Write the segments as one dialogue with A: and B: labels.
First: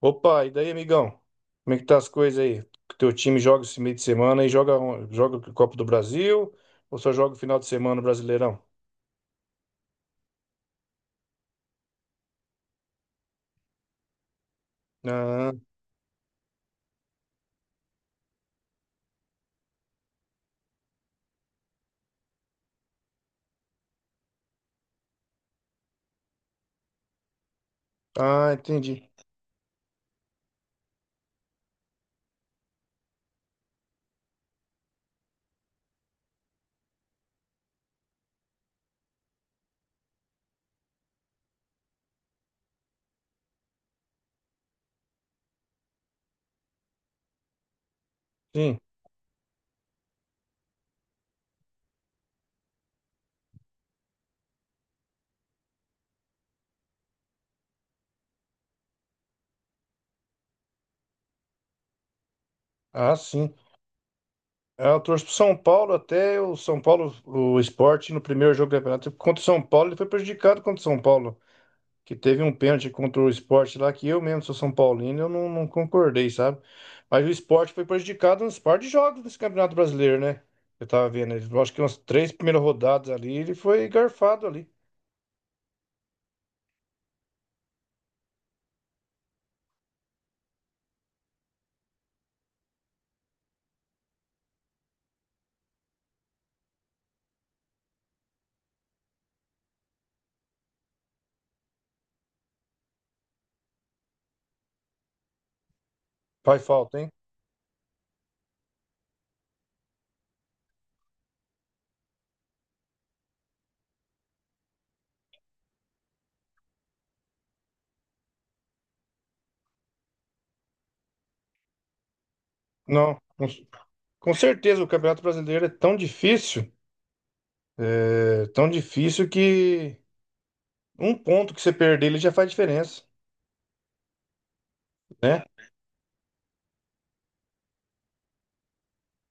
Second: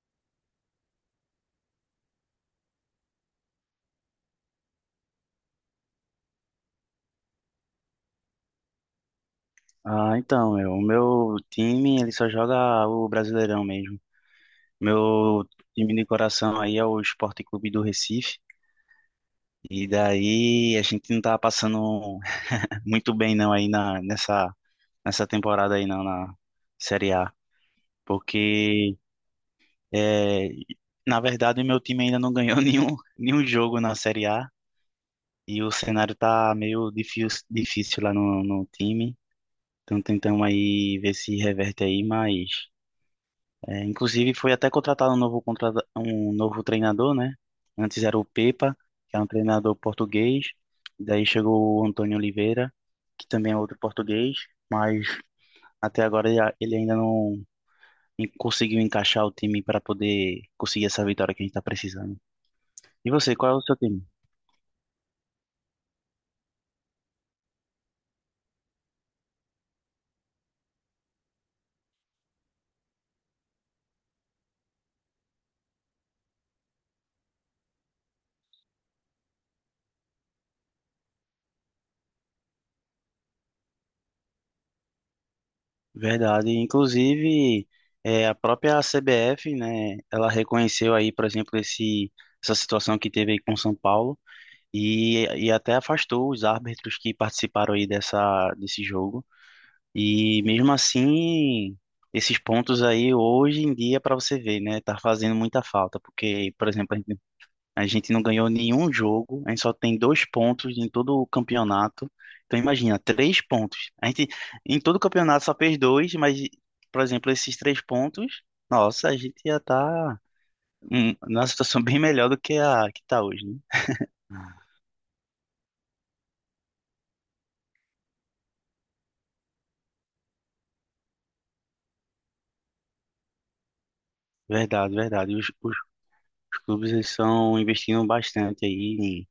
A: Opa, e daí, amigão? Como é que tá as coisas aí? O Teu time joga esse meio de semana e joga o Copa do Brasil ou só joga o final de semana no Brasileirão?
B: Ah, então, meu, o meu time, ele só joga o Brasileirão mesmo. Meu
A: Ah,
B: time de coração aí é o Sport Clube do Recife. E daí a gente não tá passando muito bem não aí nessa temporada aí não, na Série A.
A: ah,
B: Porque,
A: entendi.
B: é, na verdade, o meu time ainda não ganhou nenhum jogo na Série A. E o cenário tá meio difícil, difícil lá no time. Então tentamos aí ver se reverte aí, mas. É, inclusive foi até contratado um novo treinador, né? Antes era o Pepa,
A: Sim.
B: que era um treinador português. Daí chegou o Antônio Oliveira, que também é outro português, mas até agora ele ainda não conseguiu encaixar o time para poder conseguir essa vitória que a gente está precisando. E
A: Ah,
B: você, qual
A: sim.
B: é o seu time?
A: Ah, eu torço pro São Paulo até o São Paulo, o Sport, no primeiro jogo do campeonato contra o São Paulo, ele foi prejudicado contra o São Paulo, que teve um pênalti contra o Sport lá, que eu mesmo sou São Paulino, eu não concordei, sabe? Mas o Sport foi prejudicado nos par de jogos desse Campeonato Brasileiro, né? Eu tava vendo, eu acho que umas três primeiras rodadas ali, ele foi garfado ali.
B: Verdade. Inclusive, é, a própria CBF, né? Ela reconheceu aí, por exemplo, essa situação que teve aí com o São Paulo. E até afastou os árbitros que participaram aí dessa, desse jogo. E mesmo assim, esses pontos aí hoje em dia, para você ver, né, tá fazendo muita falta, porque,
A: Faz
B: por exemplo, a
A: falta, hein?
B: gente a gente não ganhou nenhum jogo, a gente só tem dois pontos em todo o campeonato. Então imagina, três pontos. A gente em todo o campeonato só fez dois, mas, por exemplo, esses três pontos, nossa, a gente ia estar tá, numa situação bem melhor do que a que
A: Não,
B: tá hoje, né?
A: com certeza o Campeonato Brasileiro é, tão difícil que um ponto que você perder ele já faz diferença,
B: Verdade, verdade.
A: né?
B: Os clubes eles são investindo bastante aí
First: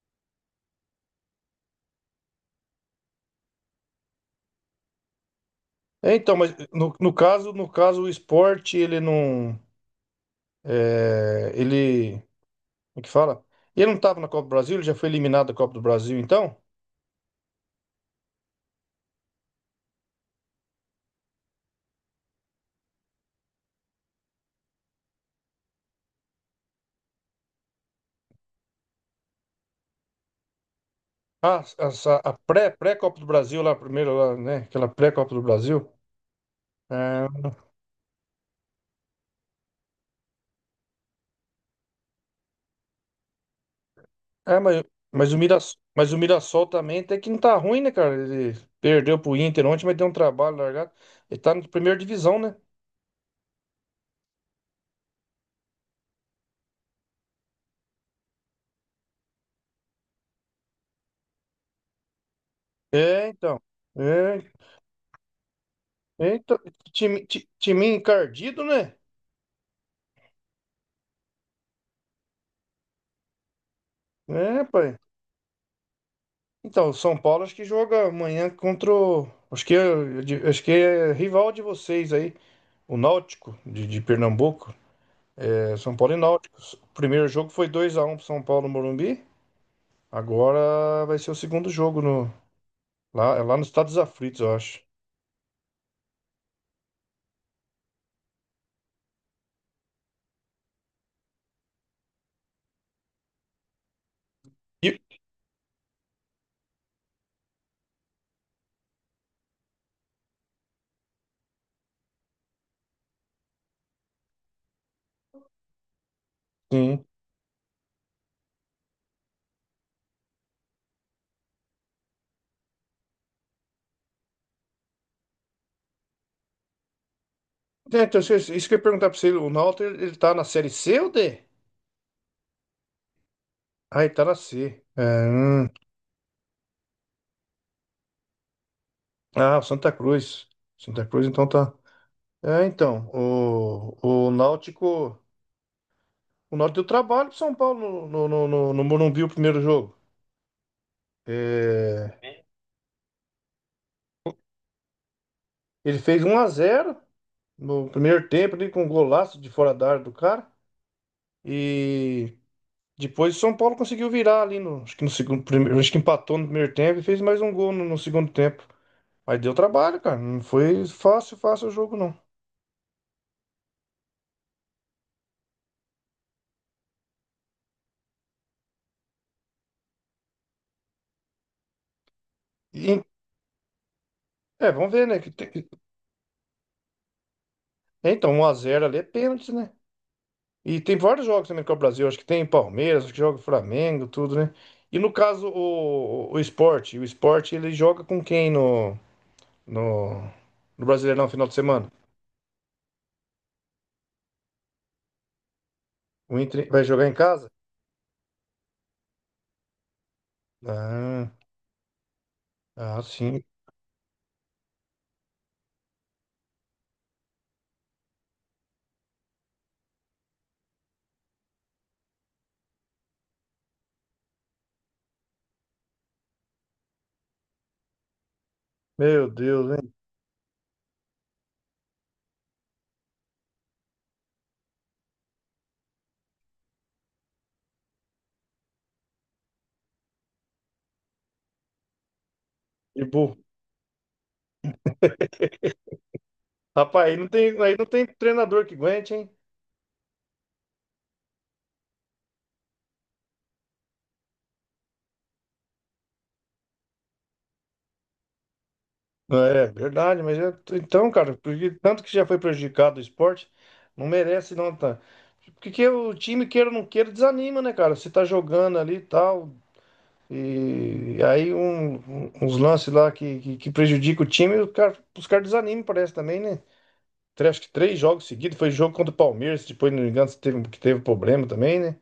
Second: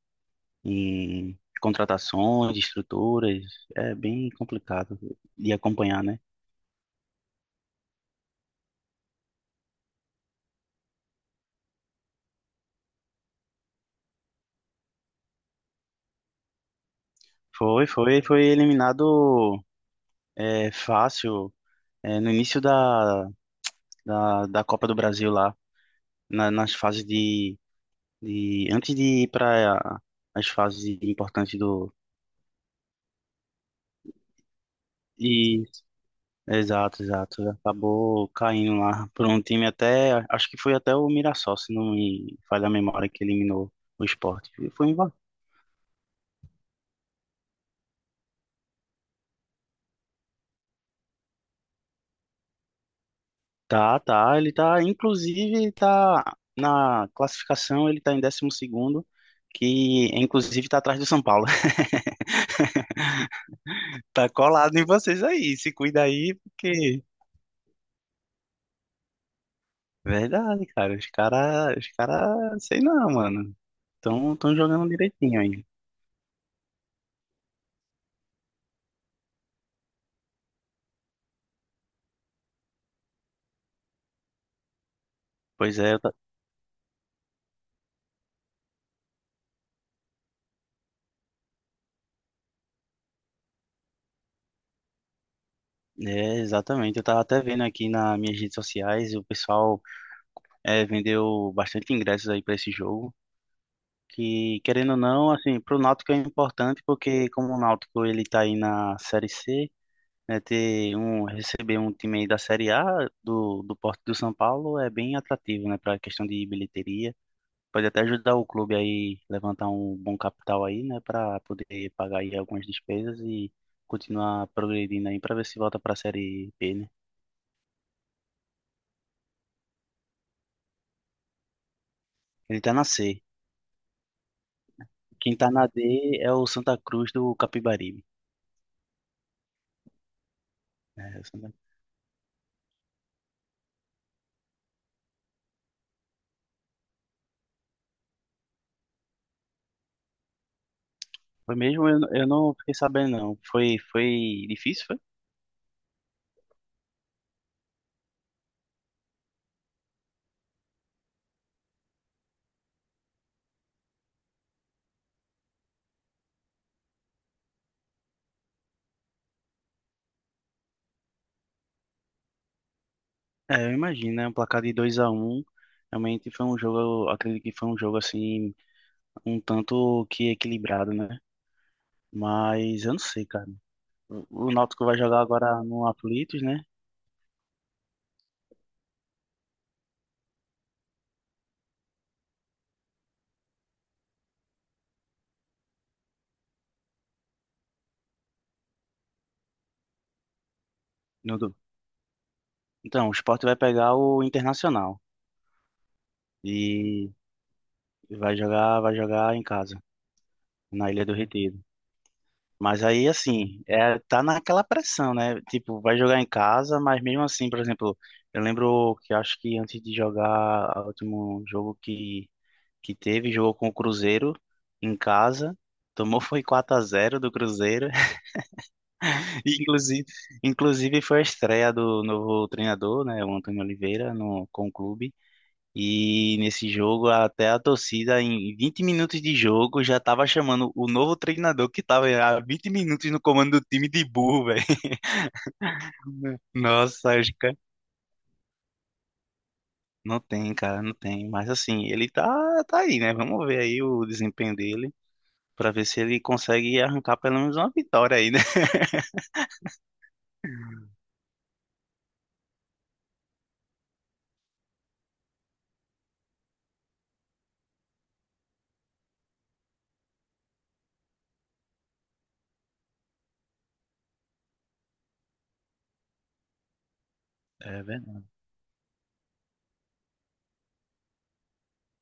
B: em contratações, estruturas. É bem complicado de acompanhar,
A: É,
B: né?
A: então, mas no caso, no caso o Sport, ele não, é, ele... O que fala? Ele não estava na Copa do Brasil, ele já foi eliminado da Copa do Brasil, então?
B: Foi eliminado, é, fácil, é, no início da Copa do Brasil lá, nas fases de antes de ir para as fases importantes
A: Ah,
B: do.
A: essa, a pré-Copa do Brasil lá, primeiro lá, né? Aquela pré-Copa do Brasil.
B: Exato,
A: Ah,
B: exato. Acabou caindo lá por um time até, acho que foi até o Mirassol, se não me falha a memória, que eliminou o Sport.
A: é,
B: Foi em va-.
A: mas o Mirassol também até que não tá ruim, né, cara? Ele perdeu pro Inter ontem, mas deu um trabalho largado. Ele tá na primeira divisão, né?
B: Tá, tá, ele tá, inclusive, ele tá na classificação, ele tá em 12º, que inclusive tá atrás do São Paulo.
A: É, então.
B: Tá
A: É,
B: colado em vocês aí, se cuida aí,
A: então,
B: porque.
A: time encardido, né?
B: Verdade, cara, os cara, sei não, mano, tão
A: É,
B: jogando
A: pai.
B: direitinho aí.
A: Então, o São Paulo acho que joga amanhã contra o... Acho que é, acho que é rival de vocês aí, o Náutico de Pernambuco, é,
B: Pois é,
A: São
B: eu.
A: Paulo e Náutico. O primeiro jogo foi dois a um pro São Paulo no Morumbi. Agora vai ser o segundo jogo no, lá, é lá nos Estados Aflitos, eu acho.
B: É, exatamente. Eu tava até vendo aqui nas minhas redes sociais, o pessoal vendeu bastante ingressos aí para esse jogo, que querendo ou
A: E,
B: não, assim, pro Náutico é importante porque como o Náutico ele tá aí na Série C, né, ter um receber um time aí da Série A do Porto do São Paulo é bem atrativo, né, para questão de
A: sim.
B: bilheteria. Pode até ajudar o clube aí levantar um bom capital aí, né, para poder pagar aí algumas despesas e continuar progredindo aí para ver se volta para a Série B, né?
A: É, então, isso que eu ia perguntar pra você, o Náutico ele tá na série C ou D?
B: Ele tá na C.
A: Ah, ele tá na C. É,
B: Quem tá na
A: hum.
B: D é o Santa Cruz do Capibaribe.
A: Ah, o Santa Cruz. Santa
B: É, o
A: Cruz, então
B: Santa-.
A: tá. É, então, o Náutico. O Náutico deu trabalho pro São Paulo no Morumbi o primeiro jogo.
B: Foi mesmo? Eu
A: É,
B: não fiquei sabendo, não. Foi difícil, foi?
A: ele fez um a zero. No primeiro tempo ali com um golaço de fora da área do cara. E depois o São Paulo conseguiu virar ali no, acho que no segundo, primeiro, acho que empatou no primeiro tempo e fez mais um gol no segundo tempo. Mas deu trabalho, cara. Não foi fácil, fácil o jogo, não.
B: É, eu imagino, né? Um placar de 2-1. Realmente foi um jogo, eu acredito que foi um jogo assim, um tanto que equilibrado, né? Mas eu não
A: E-
B: sei, cara. O
A: é,
B: Náutico
A: vamos
B: vai
A: ver, né?
B: jogar agora no Aflitos, né?
A: Então, 1x0 ali é pênalti, né? E tem vários jogos também com o Brasil. Acho que tem Palmeiras, acho que joga Flamengo, tudo, né? E no caso, o Sport. O Sport, ele joga com quem no, no Brasileirão final de
B: No,
A: semana?
B: então, o Sport vai pegar o Internacional
A: O Inter vai jogar
B: e
A: em casa?
B: vai jogar em casa, na Ilha do
A: Ah,
B: Retiro. Mas
A: ah,
B: aí,
A: sim.
B: assim, é, tá naquela pressão, né? Tipo, vai jogar em casa, mas mesmo assim, por exemplo, eu lembro que acho que antes de jogar o último jogo que teve, jogou com o Cruzeiro em casa, tomou foi 4-0 do Cruzeiro.
A: Meu
B: E,
A: Deus, hein?
B: inclusive foi a estreia do novo treinador, né, o Antônio Oliveira, no, com o clube. E nesse jogo, até a torcida, em 20 minutos de jogo, já tava chamando o novo treinador que tava há vinte
A: Que
B: minutos no
A: burro.
B: comando do time de burro, velho.
A: Rapaz,
B: Nossa, acho que
A: aí não tem treinador que aguente, hein?
B: não tem, cara, não tem. Mas assim, ele tá, tá aí, né? Vamos ver aí o desempenho dele, pra ver se ele consegue arrancar pelo menos uma vitória aí, né?
A: É verdade, mas então, cara, porque tanto que já foi prejudicado o esporte, não merece não, tá? Porque que o time, queira ou não queira, desanima, né, cara? Você tá jogando ali e tal, e aí uns lances lá que prejudica o time, o cara, os caras desanimam, parece também, né? Acho que
B: É
A: três jogos
B: verdade.
A: seguidos, foi jogo contra o Palmeiras, depois, não me engano, se teve, que teve problema também, né?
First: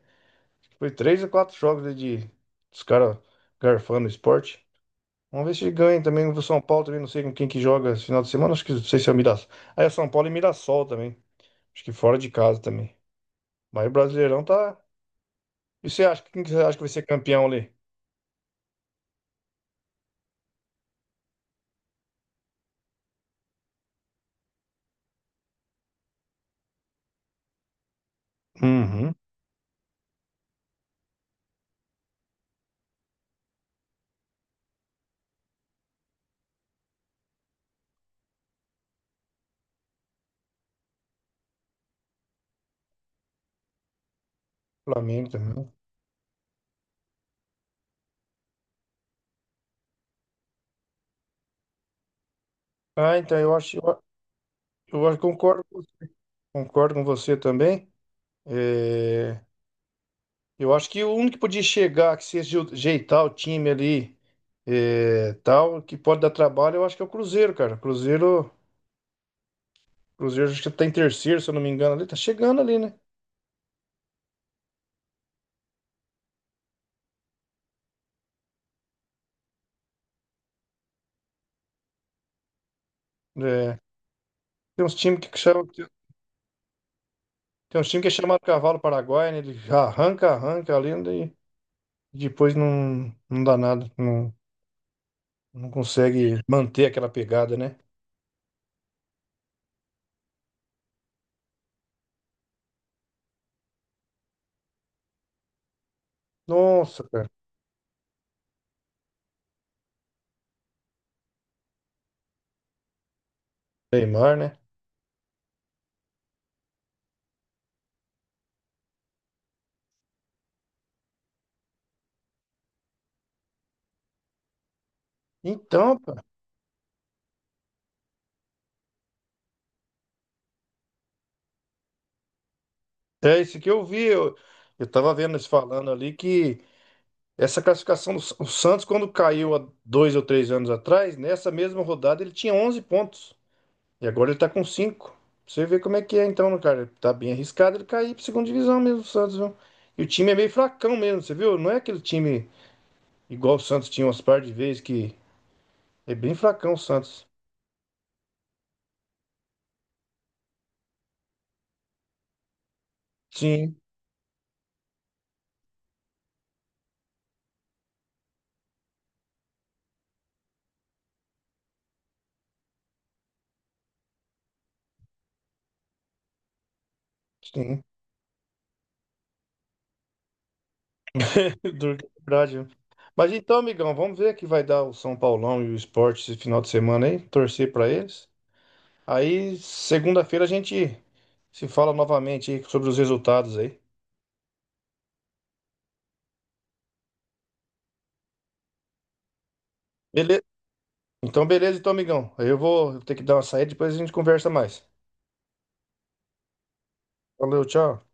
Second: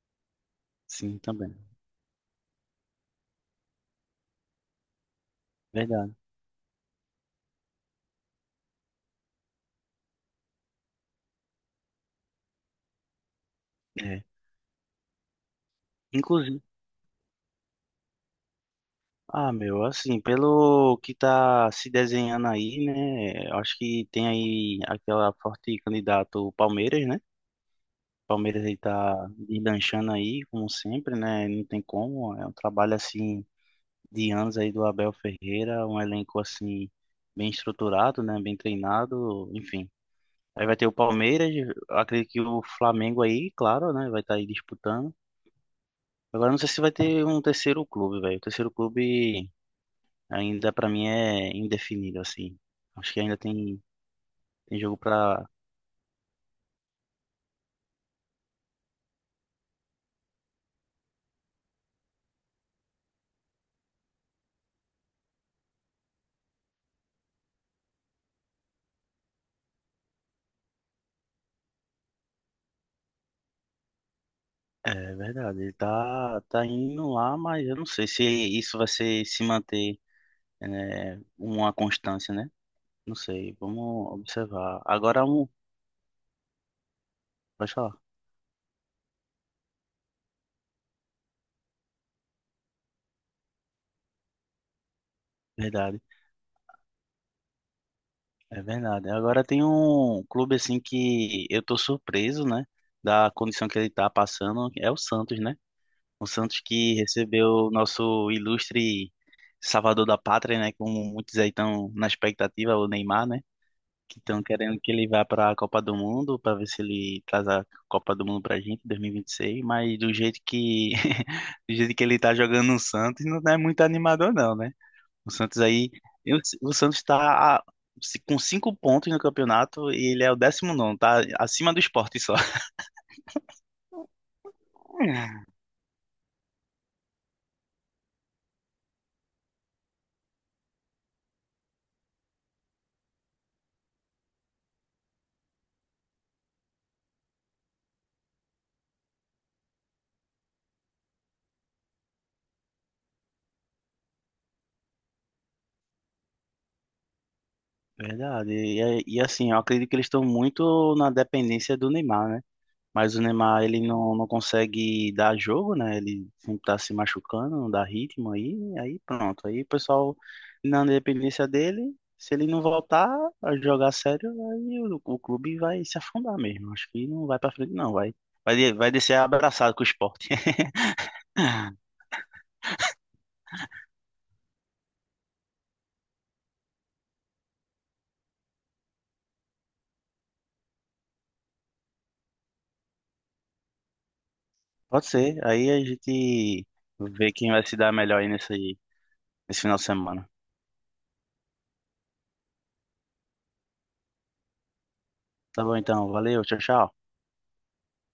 A: Foi
B: Sim,
A: três ou
B: também.
A: quatro jogos aí de dos caras garfando o esporte. Vamos ver se ganha
B: Verdade.
A: também. O São Paulo também, não sei com quem que joga esse final de semana. Acho que não sei se é o Mirassol. Ah, é São Paulo e Mirassol também. Acho que fora de casa também. Mas o
B: É.
A: Brasileirão tá. E você acha? Quem que você
B: Inclusive.
A: acha que vai ser campeão ali?
B: Ah, meu, assim, pelo que tá se desenhando aí, né? Eu acho que tem aí aquela forte candidato o Palmeiras, né? Palmeiras aí
A: Uhum.
B: tá deslanchando aí, como sempre, né? Não tem como. É um trabalho assim de anos aí do Abel Ferreira, um elenco assim bem estruturado, né? Bem treinado, enfim. Aí vai ter o Palmeiras, eu acredito que o Flamengo aí, claro, né? Vai estar aí disputando.
A: Flamengo também.
B: Agora não sei se vai ter um terceiro clube, velho. O terceiro clube ainda pra mim é indefinido, assim. Acho
A: Ah,
B: que ainda
A: então
B: tem, tem jogo
A: eu acho-
B: pra.
A: concordo, concordo com você também. É, eu acho que o único que podia chegar, que se ajeitar o time ali, é, tal, que pode dar trabalho, eu acho que é o Cruzeiro, cara. Cruzeiro, Cruzeiro acho que tá em terceiro, se eu não me engano, ali, tá chegando ali, né?
B: É verdade, ele tá indo lá, mas eu não sei se isso se manter, né, uma constância, né? Não sei,
A: É,
B: vamos observar.
A: tem uns
B: Agora
A: times que
B: um.
A: chamam,
B: Pode
A: tem uns
B: falar.
A: times que é chamado Cavalo Paraguai, né? Ele arranca, arranca ali, né? E depois não dá nada, não, não
B: Verdade,
A: consegue manter aquela pegada, né?
B: é verdade. Agora tem um clube assim que eu tô surpreso, né? Da condição que ele tá passando, é o Santos, né? O Santos que
A: Nossa, cara,
B: recebeu o nosso ilustre salvador da pátria, né? Como muitos aí estão na expectativa, o Neymar, né? Que
A: Neymar,
B: estão
A: né?
B: querendo que ele vá para a Copa do Mundo, para ver se ele traz a Copa do Mundo para a gente em 2026. Mas do jeito que, do jeito que ele está jogando no Santos, não é muito animador, não, né? O Santos aí.
A: Então, pá,
B: O Santos está com cinco pontos no campeonato e ele é o 19º, tá acima do Sport só.
A: é isso que eu vi, eu tava vendo eles falando ali que... Essa classificação do o Santos, quando caiu há dois ou três anos atrás, nessa mesma rodada ele tinha 11 pontos. E agora ele tá com cinco. Você vê como é que é então, né, cara. Tá bem arriscado ele cair pra segunda divisão mesmo, o Santos, viu? E o time é meio fracão mesmo, você viu? Não é aquele time igual o Santos tinha umas par de vezes que é bem fracão o Santos.
B: Verdade. E assim, eu acredito que eles estão muito na dependência do Neymar, né? Mas o Neymar,
A: Sim,
B: ele não consegue dar jogo, né? Ele sempre tá se machucando, não dá ritmo aí, aí pronto. Aí o pessoal, na dependência dele, se ele não voltar a jogar sério, aí o clube vai se afundar mesmo. Acho que não vai pra frente,
A: sim.
B: não. Vai descer abraçado com o esporte.
A: Duro que é verdade, viu? Mas então, amigão, vamos ver que vai dar o São Paulão e o Sport esse final de semana aí. Torcer pra eles. Aí, segunda-feira a gente se fala novamente aí sobre os resultados aí.
B: Pode ser. Aí a gente vê quem vai se dar melhor aí nesse final de semana.
A: Beleza? Então, beleza, então, amigão. Aí eu vou ter que dar uma saída, depois a gente conversa mais.
B: Tá bom, então. Valeu, tchau, tchau.
A: Valeu, tchau.